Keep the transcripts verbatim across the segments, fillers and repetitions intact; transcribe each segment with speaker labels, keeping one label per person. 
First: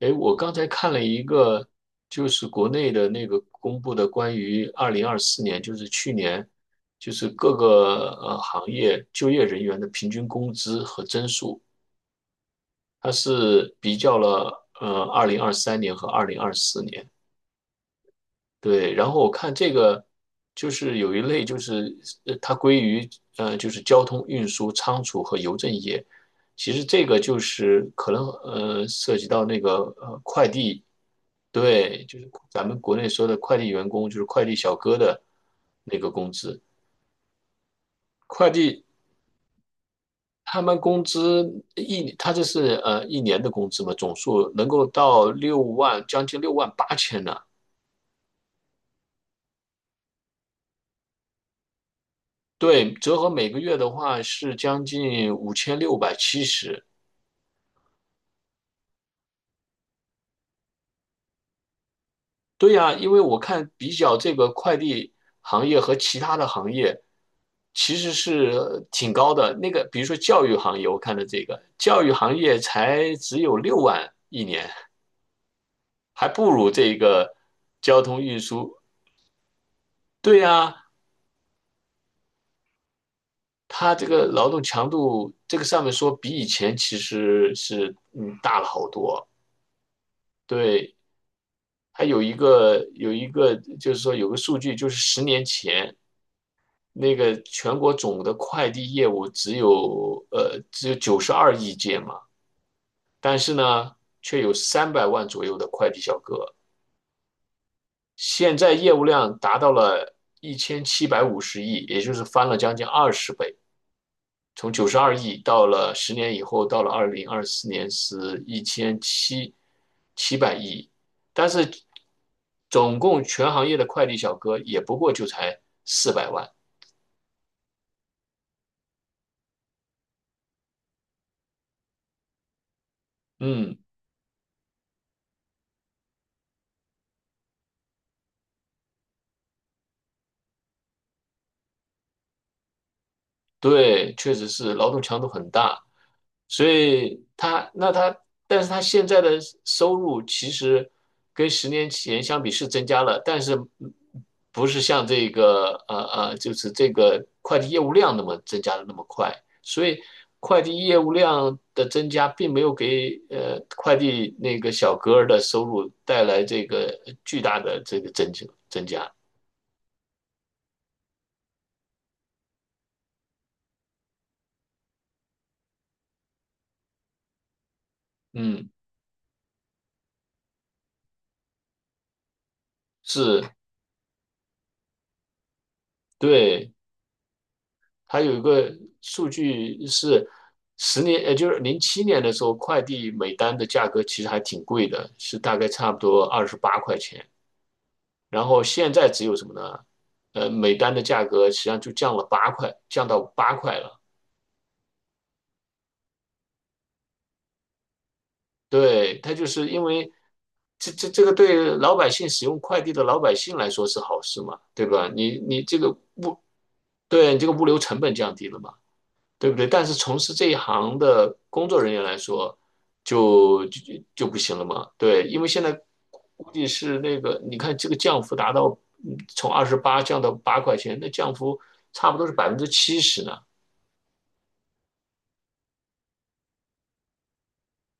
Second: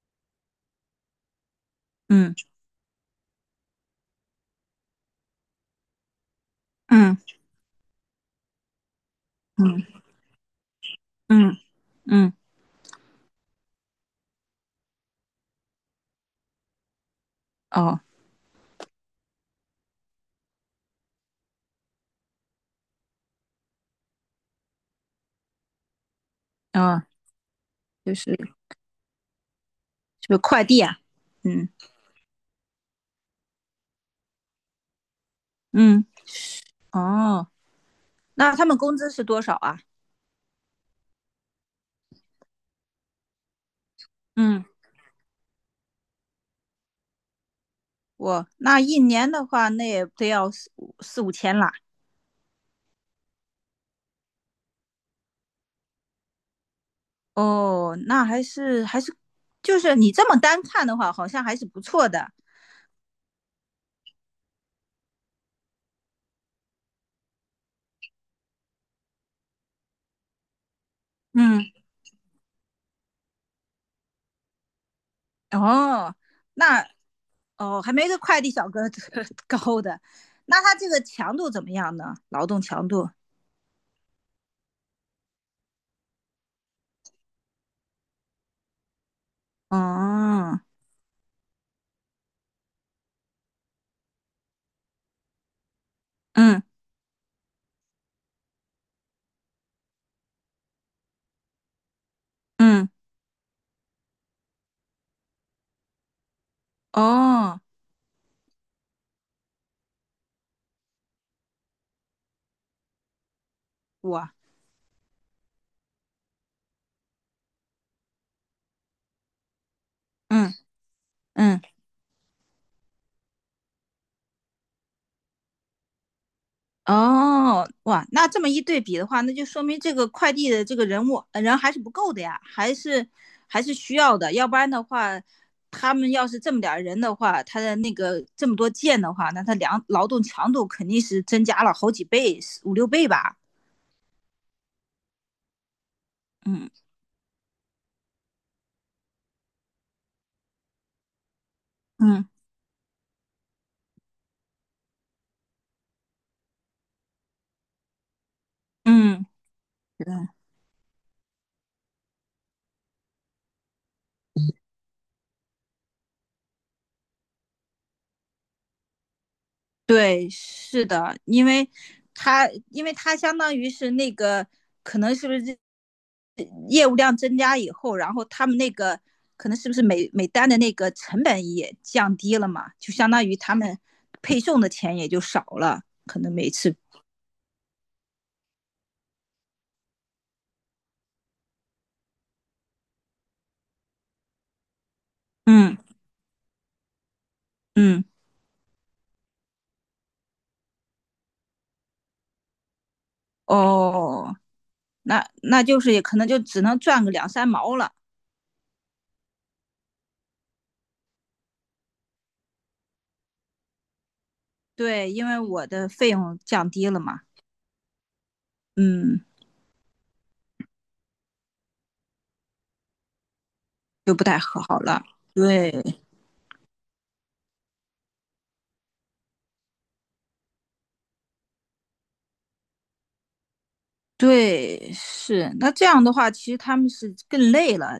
Speaker 1: 哎，我刚才看了一个，就
Speaker 2: 嗯
Speaker 1: 是国内的那个公布的关于二零二四年，就是去年，就
Speaker 2: 嗯
Speaker 1: 是各个呃行业就业人员的
Speaker 2: 嗯
Speaker 1: 平均工资和增
Speaker 2: 嗯
Speaker 1: 速，
Speaker 2: 嗯，
Speaker 1: 它是比较了呃二零二三年和二零二四年。
Speaker 2: 哦
Speaker 1: 对，然后我看这个就是有一类就是呃它归于呃就是交通运输、仓储和邮政业，其实
Speaker 2: 哦，
Speaker 1: 这个就是可
Speaker 2: 就
Speaker 1: 能
Speaker 2: 是
Speaker 1: 呃涉及到那个呃
Speaker 2: 就是
Speaker 1: 快
Speaker 2: 快递
Speaker 1: 递。
Speaker 2: 啊，嗯
Speaker 1: 对，就是咱们国内说的快递员工，就是快递小哥的那
Speaker 2: 嗯，
Speaker 1: 个工资。
Speaker 2: 哦，
Speaker 1: 快
Speaker 2: 那他们
Speaker 1: 递
Speaker 2: 工资是多少啊？
Speaker 1: 他们工资一，他这是呃一年的工资嘛，总数
Speaker 2: 嗯，
Speaker 1: 能够到六万，将近六万八千呢。
Speaker 2: 我那一年的话，那也得要四五四五千啦。
Speaker 1: 对，折合每个月的话是将近五千六百七十。
Speaker 2: 哦，那还是还是，就是你这么单看的话，好像还是不错的。
Speaker 1: 对呀，因为我看比较这个快递行业和其他的行业，其实是呃挺高的。那个比如说教育行业，我看的这个
Speaker 2: 嗯，
Speaker 1: 教育行业才只有六万一年，
Speaker 2: 哦，
Speaker 1: 还不如
Speaker 2: 那
Speaker 1: 这个
Speaker 2: 哦，还
Speaker 1: 交
Speaker 2: 没个
Speaker 1: 通运
Speaker 2: 快递小
Speaker 1: 输。
Speaker 2: 哥 高的。
Speaker 1: 对
Speaker 2: 那他
Speaker 1: 呀，
Speaker 2: 这个强度怎么样呢？劳动强度？
Speaker 1: 它这个劳动强度这个上面说比以前其实是嗯大了好多。
Speaker 2: 哦，
Speaker 1: 对，还有一个有一个就是说有个数据，就是十年前
Speaker 2: 嗯
Speaker 1: 那个全国总的快递业务只有呃只有九十二亿件嘛，
Speaker 2: 嗯，嗯
Speaker 1: 但是呢，却有三百万左右的快递小哥，
Speaker 2: 哦。
Speaker 1: 现在业务量达到了一千七百五十亿，也就是翻了将近二十倍，
Speaker 2: 哇，
Speaker 1: 从九十二亿到了十年以后，到了二零二四年是一千七七
Speaker 2: 嗯
Speaker 1: 百亿，但
Speaker 2: 嗯，
Speaker 1: 是总共全行业的快递小哥也不过就才四百万。
Speaker 2: 哦，哇，那这么一对比的话，那就说明这个快递的这个人物呃人还是不够的呀，还是还是
Speaker 1: 嗯。
Speaker 2: 需要的，要不然的话，他们要是这么点儿人的话，他的那个这么多件的话，那他量劳动强度肯定是增加了好几倍，五六倍吧。
Speaker 1: 对，确实是劳动强度很大，所
Speaker 2: 嗯
Speaker 1: 以他那他，但是他现在的收入其实跟十年前
Speaker 2: 嗯
Speaker 1: 相比是增加了，但是不是像这个呃呃，就是这个快递业务量那么增加的那么
Speaker 2: 嗯，
Speaker 1: 快，所以快递业务量的增加并没有给呃快递那个小哥儿的收入带来这个巨大的这个增加增加，
Speaker 2: 对，是的，因为他因为他相当于是那个可能是不是业务量增加以后，然后他们
Speaker 1: 嗯，
Speaker 2: 那个可能是不是每每单的那个成本也降低了嘛，就相当于
Speaker 1: 是，
Speaker 2: 他们配送的钱也就少了，可能每
Speaker 1: 对。
Speaker 2: 次，
Speaker 1: 还有一个数据是十年，也就是零七年的时候，快递每单的价格其实还挺贵的，是大概
Speaker 2: 嗯
Speaker 1: 差不多二十八块钱。
Speaker 2: 嗯，
Speaker 1: 然后现在只有什么呢？呃，每单的价格实际上就降了八块，降到八块了。
Speaker 2: 哦，那那就是也可能就只能赚个两三毛了，
Speaker 1: 对，它就是因为这这这个对老百姓使用快递的老百姓来说是好事嘛，对吧？
Speaker 2: 对，因
Speaker 1: 你
Speaker 2: 为
Speaker 1: 你
Speaker 2: 我
Speaker 1: 这
Speaker 2: 的
Speaker 1: 个
Speaker 2: 费用降低了嘛，
Speaker 1: 对你这个物流成本降低了嘛，
Speaker 2: 嗯，
Speaker 1: 对不对？但是从事这一行的工作人员来说，就就
Speaker 2: 就不
Speaker 1: 就不
Speaker 2: 太
Speaker 1: 行了
Speaker 2: 好
Speaker 1: 嘛。
Speaker 2: 了，
Speaker 1: 对，因为现
Speaker 2: 对。
Speaker 1: 在估计是那个，你看这个降幅达到，嗯从二十八降到八块钱，那降幅差不多是百分之七十呢。
Speaker 2: 对，是。那这样的话，其实他们是更累了。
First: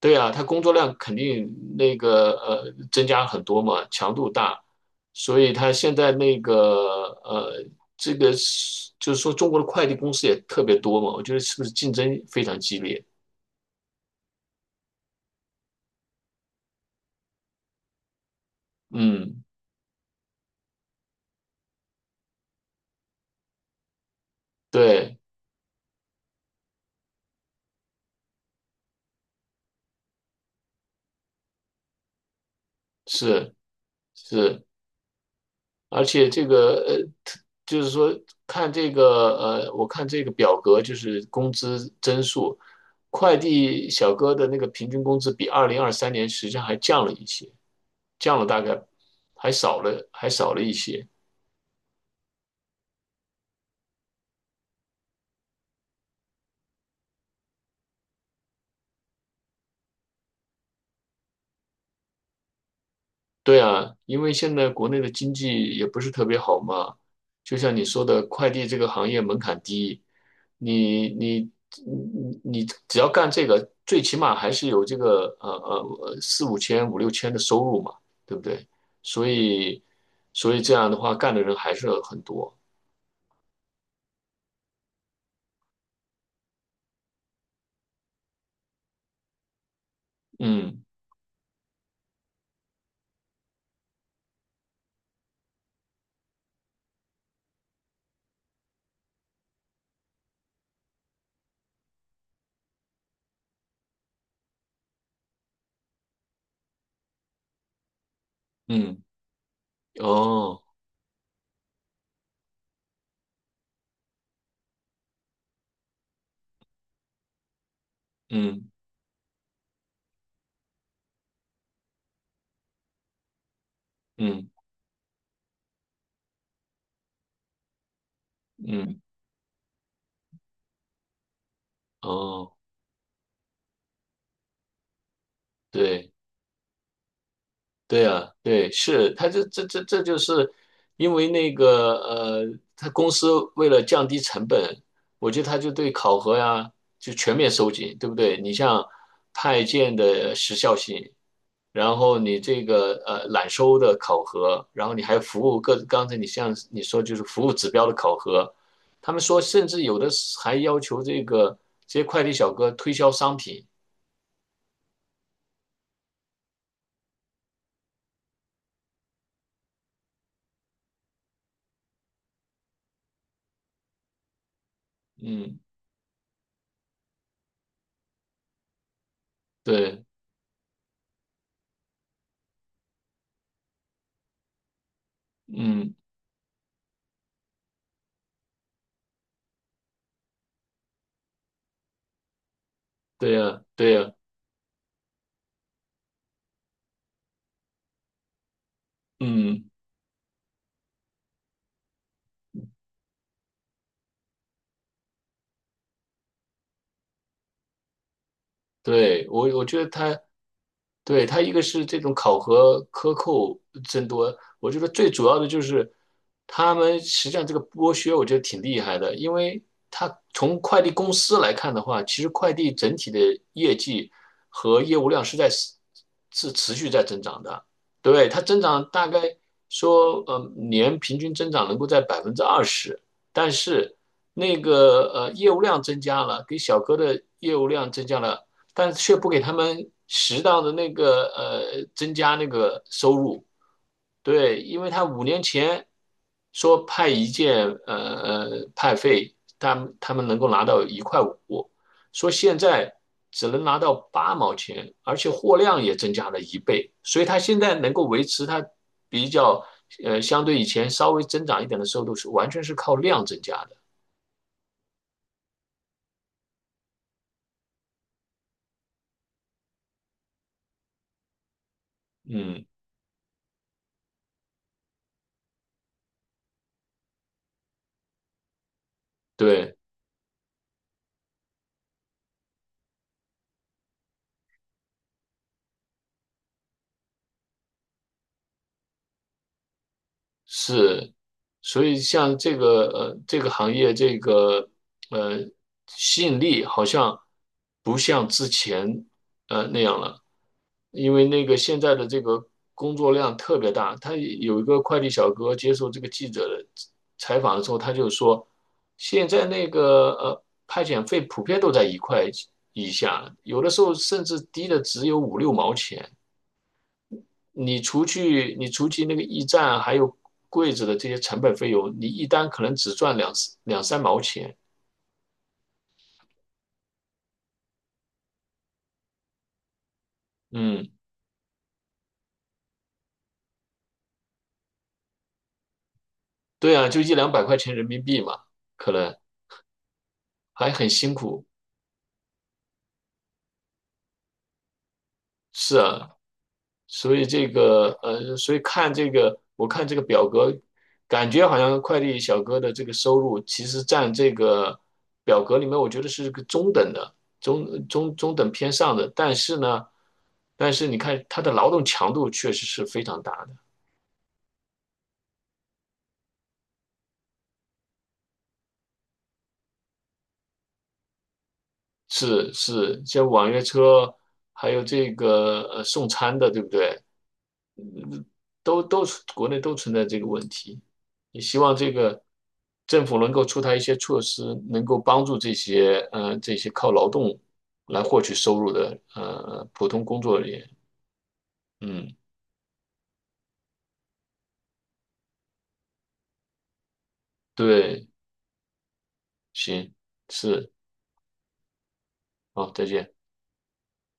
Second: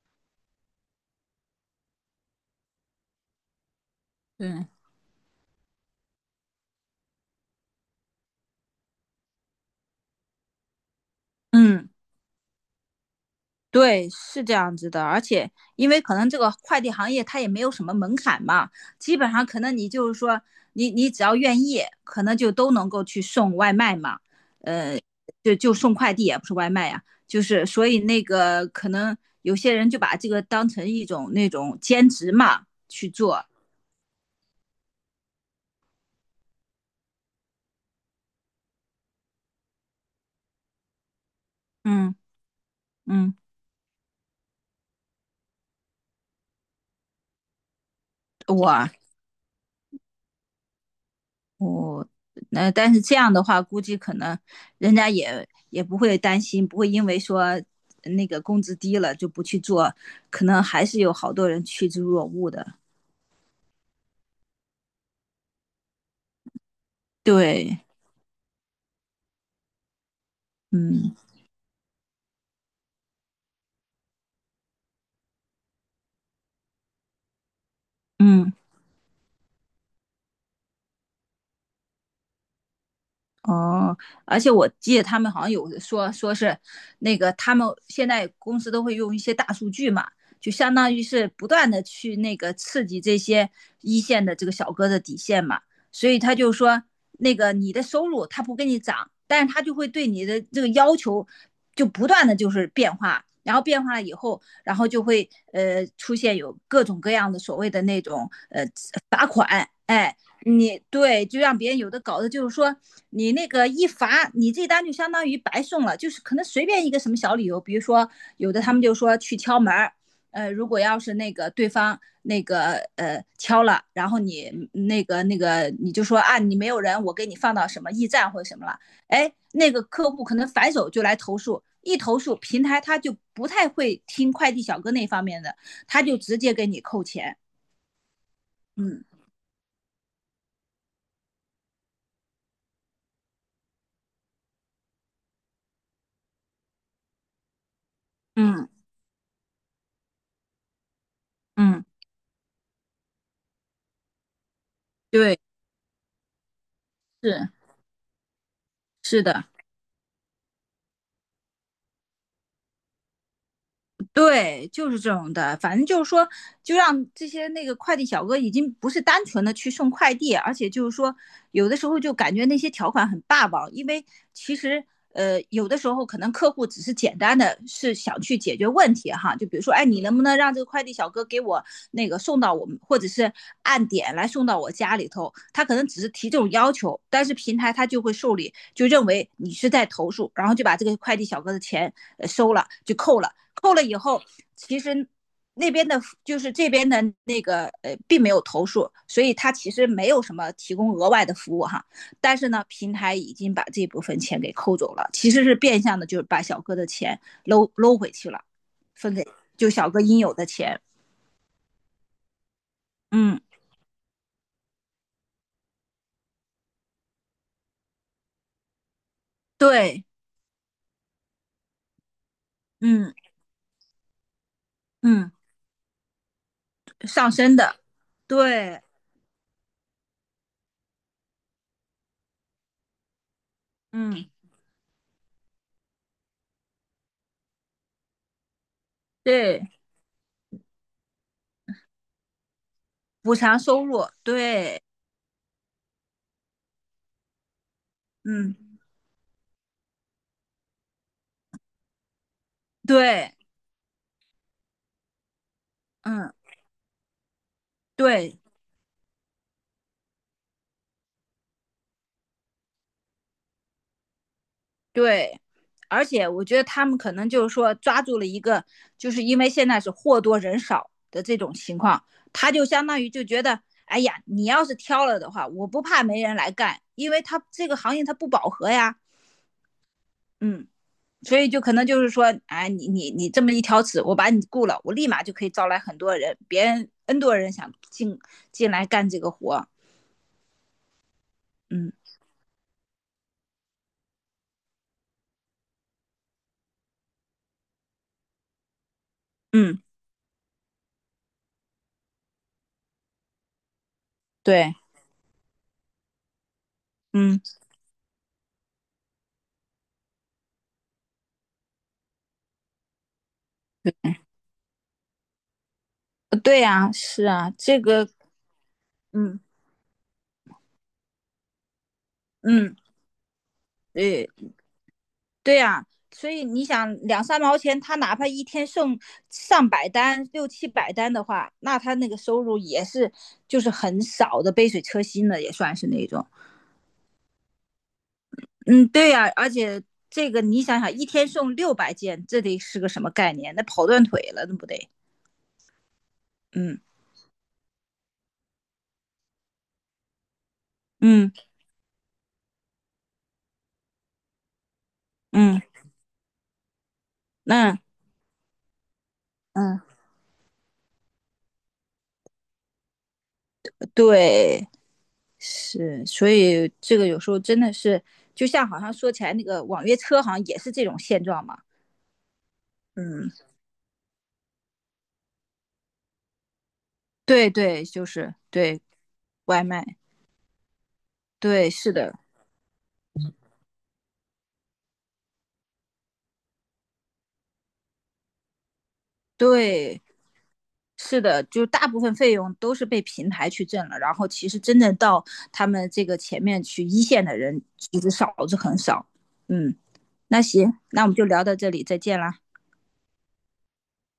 Speaker 1: 对啊，他工作量肯定那个呃增加很多嘛，强度大，
Speaker 2: 嗯
Speaker 1: 所以他现在那个呃这个是就是说中国的快递公司也特别多嘛，我觉得是不是
Speaker 2: 嗯，
Speaker 1: 竞争非常激烈？
Speaker 2: 对，是这样子的。而且，因为可能这个快递行业它也没有什么门槛嘛，基本
Speaker 1: 嗯，
Speaker 2: 上可能你就是说，你你只要愿意，可能就都能够去送外卖嘛。呃，
Speaker 1: 对，
Speaker 2: 就就送快递也不是外卖呀、就是所以那个可能有些人就把这个当成一种那种兼职嘛去做。
Speaker 1: 是。是，而且这个呃，就是说看这个呃，我看这个表格就是工资
Speaker 2: 嗯
Speaker 1: 增速，
Speaker 2: 嗯，
Speaker 1: 快递小哥的那个平均工资比二零二三年实际上还降了一些，降了大概
Speaker 2: 我
Speaker 1: 还少了还少了一些。
Speaker 2: 那但是这样的话，估计可能人家也也不会担心，不会因为说那个工资低了就不去做，可能还是有好多人趋之若鹜的。
Speaker 1: 对啊，因为现在国内的经济也不是特别好嘛，就像
Speaker 2: 对，
Speaker 1: 你说的，快递这个行业门槛低，你
Speaker 2: 嗯
Speaker 1: 你你你只要干这个，最起码还是有这个呃呃呃四五千五六千的收入嘛，对不
Speaker 2: 嗯。
Speaker 1: 对？所以所以这样的话，干的人还是很多。
Speaker 2: 哦，而且我记得他们好像有说说是那个他们现在公司都会用一些大数据嘛，就相
Speaker 1: 嗯，
Speaker 2: 当于是不断的去那个刺激这些一线的这个小哥的底线嘛，所以他就说那个你的收入他不给你涨，但是他就会对你的这个要求就不断的就是变化，然后变化了以后，然后就会呃出现有各种各样的所谓的那种呃
Speaker 1: 嗯，哦，
Speaker 2: 你对，就让别人有的搞的，就是说你那个一罚，你这单就相当于白送了，就是可能随便一个什么小理由，比如说有的
Speaker 1: 嗯，
Speaker 2: 他们就说去敲门儿，呃，如果要是那个对方那个呃敲了，然后你
Speaker 1: 嗯，
Speaker 2: 嗯那个那个你就说啊你没有人，我给你放到什么驿站或者什么了，
Speaker 1: 嗯，
Speaker 2: 哎，那个客户可能反手就来投诉，一投诉
Speaker 1: 哦，
Speaker 2: 平台他就不太会听快递小哥那方面的，他
Speaker 1: 对。
Speaker 2: 就直接给你扣钱，
Speaker 1: 对啊，对，
Speaker 2: 嗯
Speaker 1: 是，他这这这这就是因为那个呃，他公司为了降低成本，我觉得他就对考核呀就全面收紧，对不对？你
Speaker 2: 嗯
Speaker 1: 像派件的时效性，
Speaker 2: 嗯，
Speaker 1: 然后你这个呃揽收的考核，然后你还有
Speaker 2: 对，
Speaker 1: 服务各，刚才你像你说就是服
Speaker 2: 是。
Speaker 1: 务指标的考核，他们
Speaker 2: 是
Speaker 1: 说
Speaker 2: 的，
Speaker 1: 甚至有的是还要求这个这些快递小哥推销商品，
Speaker 2: 对，就是这种的。反正就是说，就让这些那个快递小哥已经不是单纯的去送快递，而且就是说，有的时候就感觉那些条款很霸王，因为其实呃，
Speaker 1: 嗯，
Speaker 2: 有的时候可能客户只是简单的是想去解决问题哈，就比如说，哎，你
Speaker 1: 对，
Speaker 2: 能不能让这个快递小哥给我那个送到我们，或者是按点来送到我家里头？他可能
Speaker 1: 嗯，
Speaker 2: 只是提这种要求，但是平台他就会受理，就认为你是在投诉，然后就把这个快递小哥的钱呃收了，就扣了。
Speaker 1: 对呀，
Speaker 2: 扣了
Speaker 1: 对
Speaker 2: 以
Speaker 1: 呀，
Speaker 2: 后，其实那边的，就是这边的那个呃，并没有投诉，所以他
Speaker 1: 嗯。
Speaker 2: 其实没有什么提供额外的服务哈。但是呢，平台已经把这部分钱给扣走了，其实是变相的，就是把小哥的钱搂搂回去了，分
Speaker 1: 对，
Speaker 2: 给
Speaker 1: 我我
Speaker 2: 就
Speaker 1: 觉得
Speaker 2: 小哥
Speaker 1: 它，
Speaker 2: 应有的钱。
Speaker 1: 对，它一个是这种考核克
Speaker 2: 嗯，
Speaker 1: 扣增多，我觉得最主要的就是他们实际上这个剥削，我觉得挺厉害的，因为
Speaker 2: 对，
Speaker 1: 他从快递公司来看的话，其实快递整体
Speaker 2: 嗯
Speaker 1: 的业绩和业务量
Speaker 2: 嗯，
Speaker 1: 是在是持续在增
Speaker 2: 上
Speaker 1: 长
Speaker 2: 升
Speaker 1: 的，
Speaker 2: 的，
Speaker 1: 对，它增
Speaker 2: 对，
Speaker 1: 长大概说，呃，年平均增长能够在百分之二十，但是
Speaker 2: 嗯
Speaker 1: 那个呃业务量增加了，给小哥的业务量增加了但却不给他
Speaker 2: 对，
Speaker 1: 们适当的那个呃增加那个收
Speaker 2: 补
Speaker 1: 入。
Speaker 2: 偿收入，
Speaker 1: 对，因
Speaker 2: 对，
Speaker 1: 为他五年前说派一件呃
Speaker 2: 嗯
Speaker 1: 呃派费，他们他们能够拿到一块五，说现在
Speaker 2: 对，
Speaker 1: 只能拿到八毛钱，而且货量也增加
Speaker 2: 嗯
Speaker 1: 了一倍，所以他现在能够维
Speaker 2: 对，
Speaker 1: 持他比较呃相对以前稍微增长一点的收入是完全是靠量增加的。
Speaker 2: 对，而且我觉得他们可能就是说抓住了一个，就是因为现在是货多人少的这种情况，他
Speaker 1: 嗯，
Speaker 2: 就相当于就觉得，哎呀，你要是挑了的话，我不怕没人来干，因为他这个行业他不饱和呀，
Speaker 1: 对。
Speaker 2: 嗯，所以就可能就是说，哎，你你你这么一挑刺，我把你雇了，我立马就可以招来很多人，别人 N 多人想进进来干这个活，
Speaker 1: 是，所
Speaker 2: 嗯
Speaker 1: 以像这个呃这个行业这个呃吸引力好像不像之前呃那
Speaker 2: 嗯，
Speaker 1: 样了，因为那个现在的这个工作量特别大。他有一
Speaker 2: 对，
Speaker 1: 个快递小哥接受这个记者的
Speaker 2: 嗯，
Speaker 1: 采访的时候，他就说，现在那个呃派遣费普遍都在一块以下，有的时候甚至低的只有五六毛钱。
Speaker 2: 对呀，是啊，
Speaker 1: 你
Speaker 2: 这
Speaker 1: 除
Speaker 2: 个，
Speaker 1: 去你除去那个
Speaker 2: 嗯
Speaker 1: 驿站还有柜子的这些成本费用，你一单可能
Speaker 2: 嗯，
Speaker 1: 只赚两两三毛
Speaker 2: 对。
Speaker 1: 钱。
Speaker 2: 对呀、所以你想两三毛钱，他哪怕一天送上百单、六七
Speaker 1: 嗯，
Speaker 2: 百单的话，那他那个收入也是就是很少的，杯水车薪的也算是那种。
Speaker 1: 对啊，就一两百块钱人民币嘛，
Speaker 2: 嗯，
Speaker 1: 可
Speaker 2: 对
Speaker 1: 能
Speaker 2: 呀、而且这个你
Speaker 1: 还
Speaker 2: 想
Speaker 1: 很
Speaker 2: 想，一
Speaker 1: 辛
Speaker 2: 天
Speaker 1: 苦。
Speaker 2: 送六百件，这得是个什么概念？那跑断腿了，那不得？
Speaker 1: 是啊，
Speaker 2: 嗯
Speaker 1: 所以这个呃，所以看这个，我看这个表格，感
Speaker 2: 嗯
Speaker 1: 觉好像快递小哥的这个收入其实占这个表格
Speaker 2: 嗯，
Speaker 1: 里面，我觉得是个中等的，
Speaker 2: 那
Speaker 1: 中中中等偏上的。但是
Speaker 2: 嗯
Speaker 1: 呢，但是你看他的劳动强度确实是非常大的。
Speaker 2: 对，是，所以这个有时候真的是，就像好像说起来那个网约车，好像也是这种现状嘛。
Speaker 1: 是是，像
Speaker 2: 嗯，
Speaker 1: 网约车，还有这个呃送餐的，对不对？
Speaker 2: 对对，就是
Speaker 1: 都
Speaker 2: 对，
Speaker 1: 都国内
Speaker 2: 外
Speaker 1: 都存
Speaker 2: 卖。
Speaker 1: 在这个问题。也希
Speaker 2: 对，
Speaker 1: 望这
Speaker 2: 是的，
Speaker 1: 个政府能够出台一些措施，能够帮助这些呃这些靠劳动来获取收入的呃普
Speaker 2: 对，
Speaker 1: 通工作人员。
Speaker 2: 是的，就大部分
Speaker 1: 嗯，
Speaker 2: 费用都是被平台去挣了，然后其实真正到他们这个前面去一线的人，其
Speaker 1: 对，
Speaker 2: 实少之很少。嗯，
Speaker 1: 行，
Speaker 2: 那
Speaker 1: 是，
Speaker 2: 行，那我们就聊到这里，再见啦。
Speaker 1: 好，再见。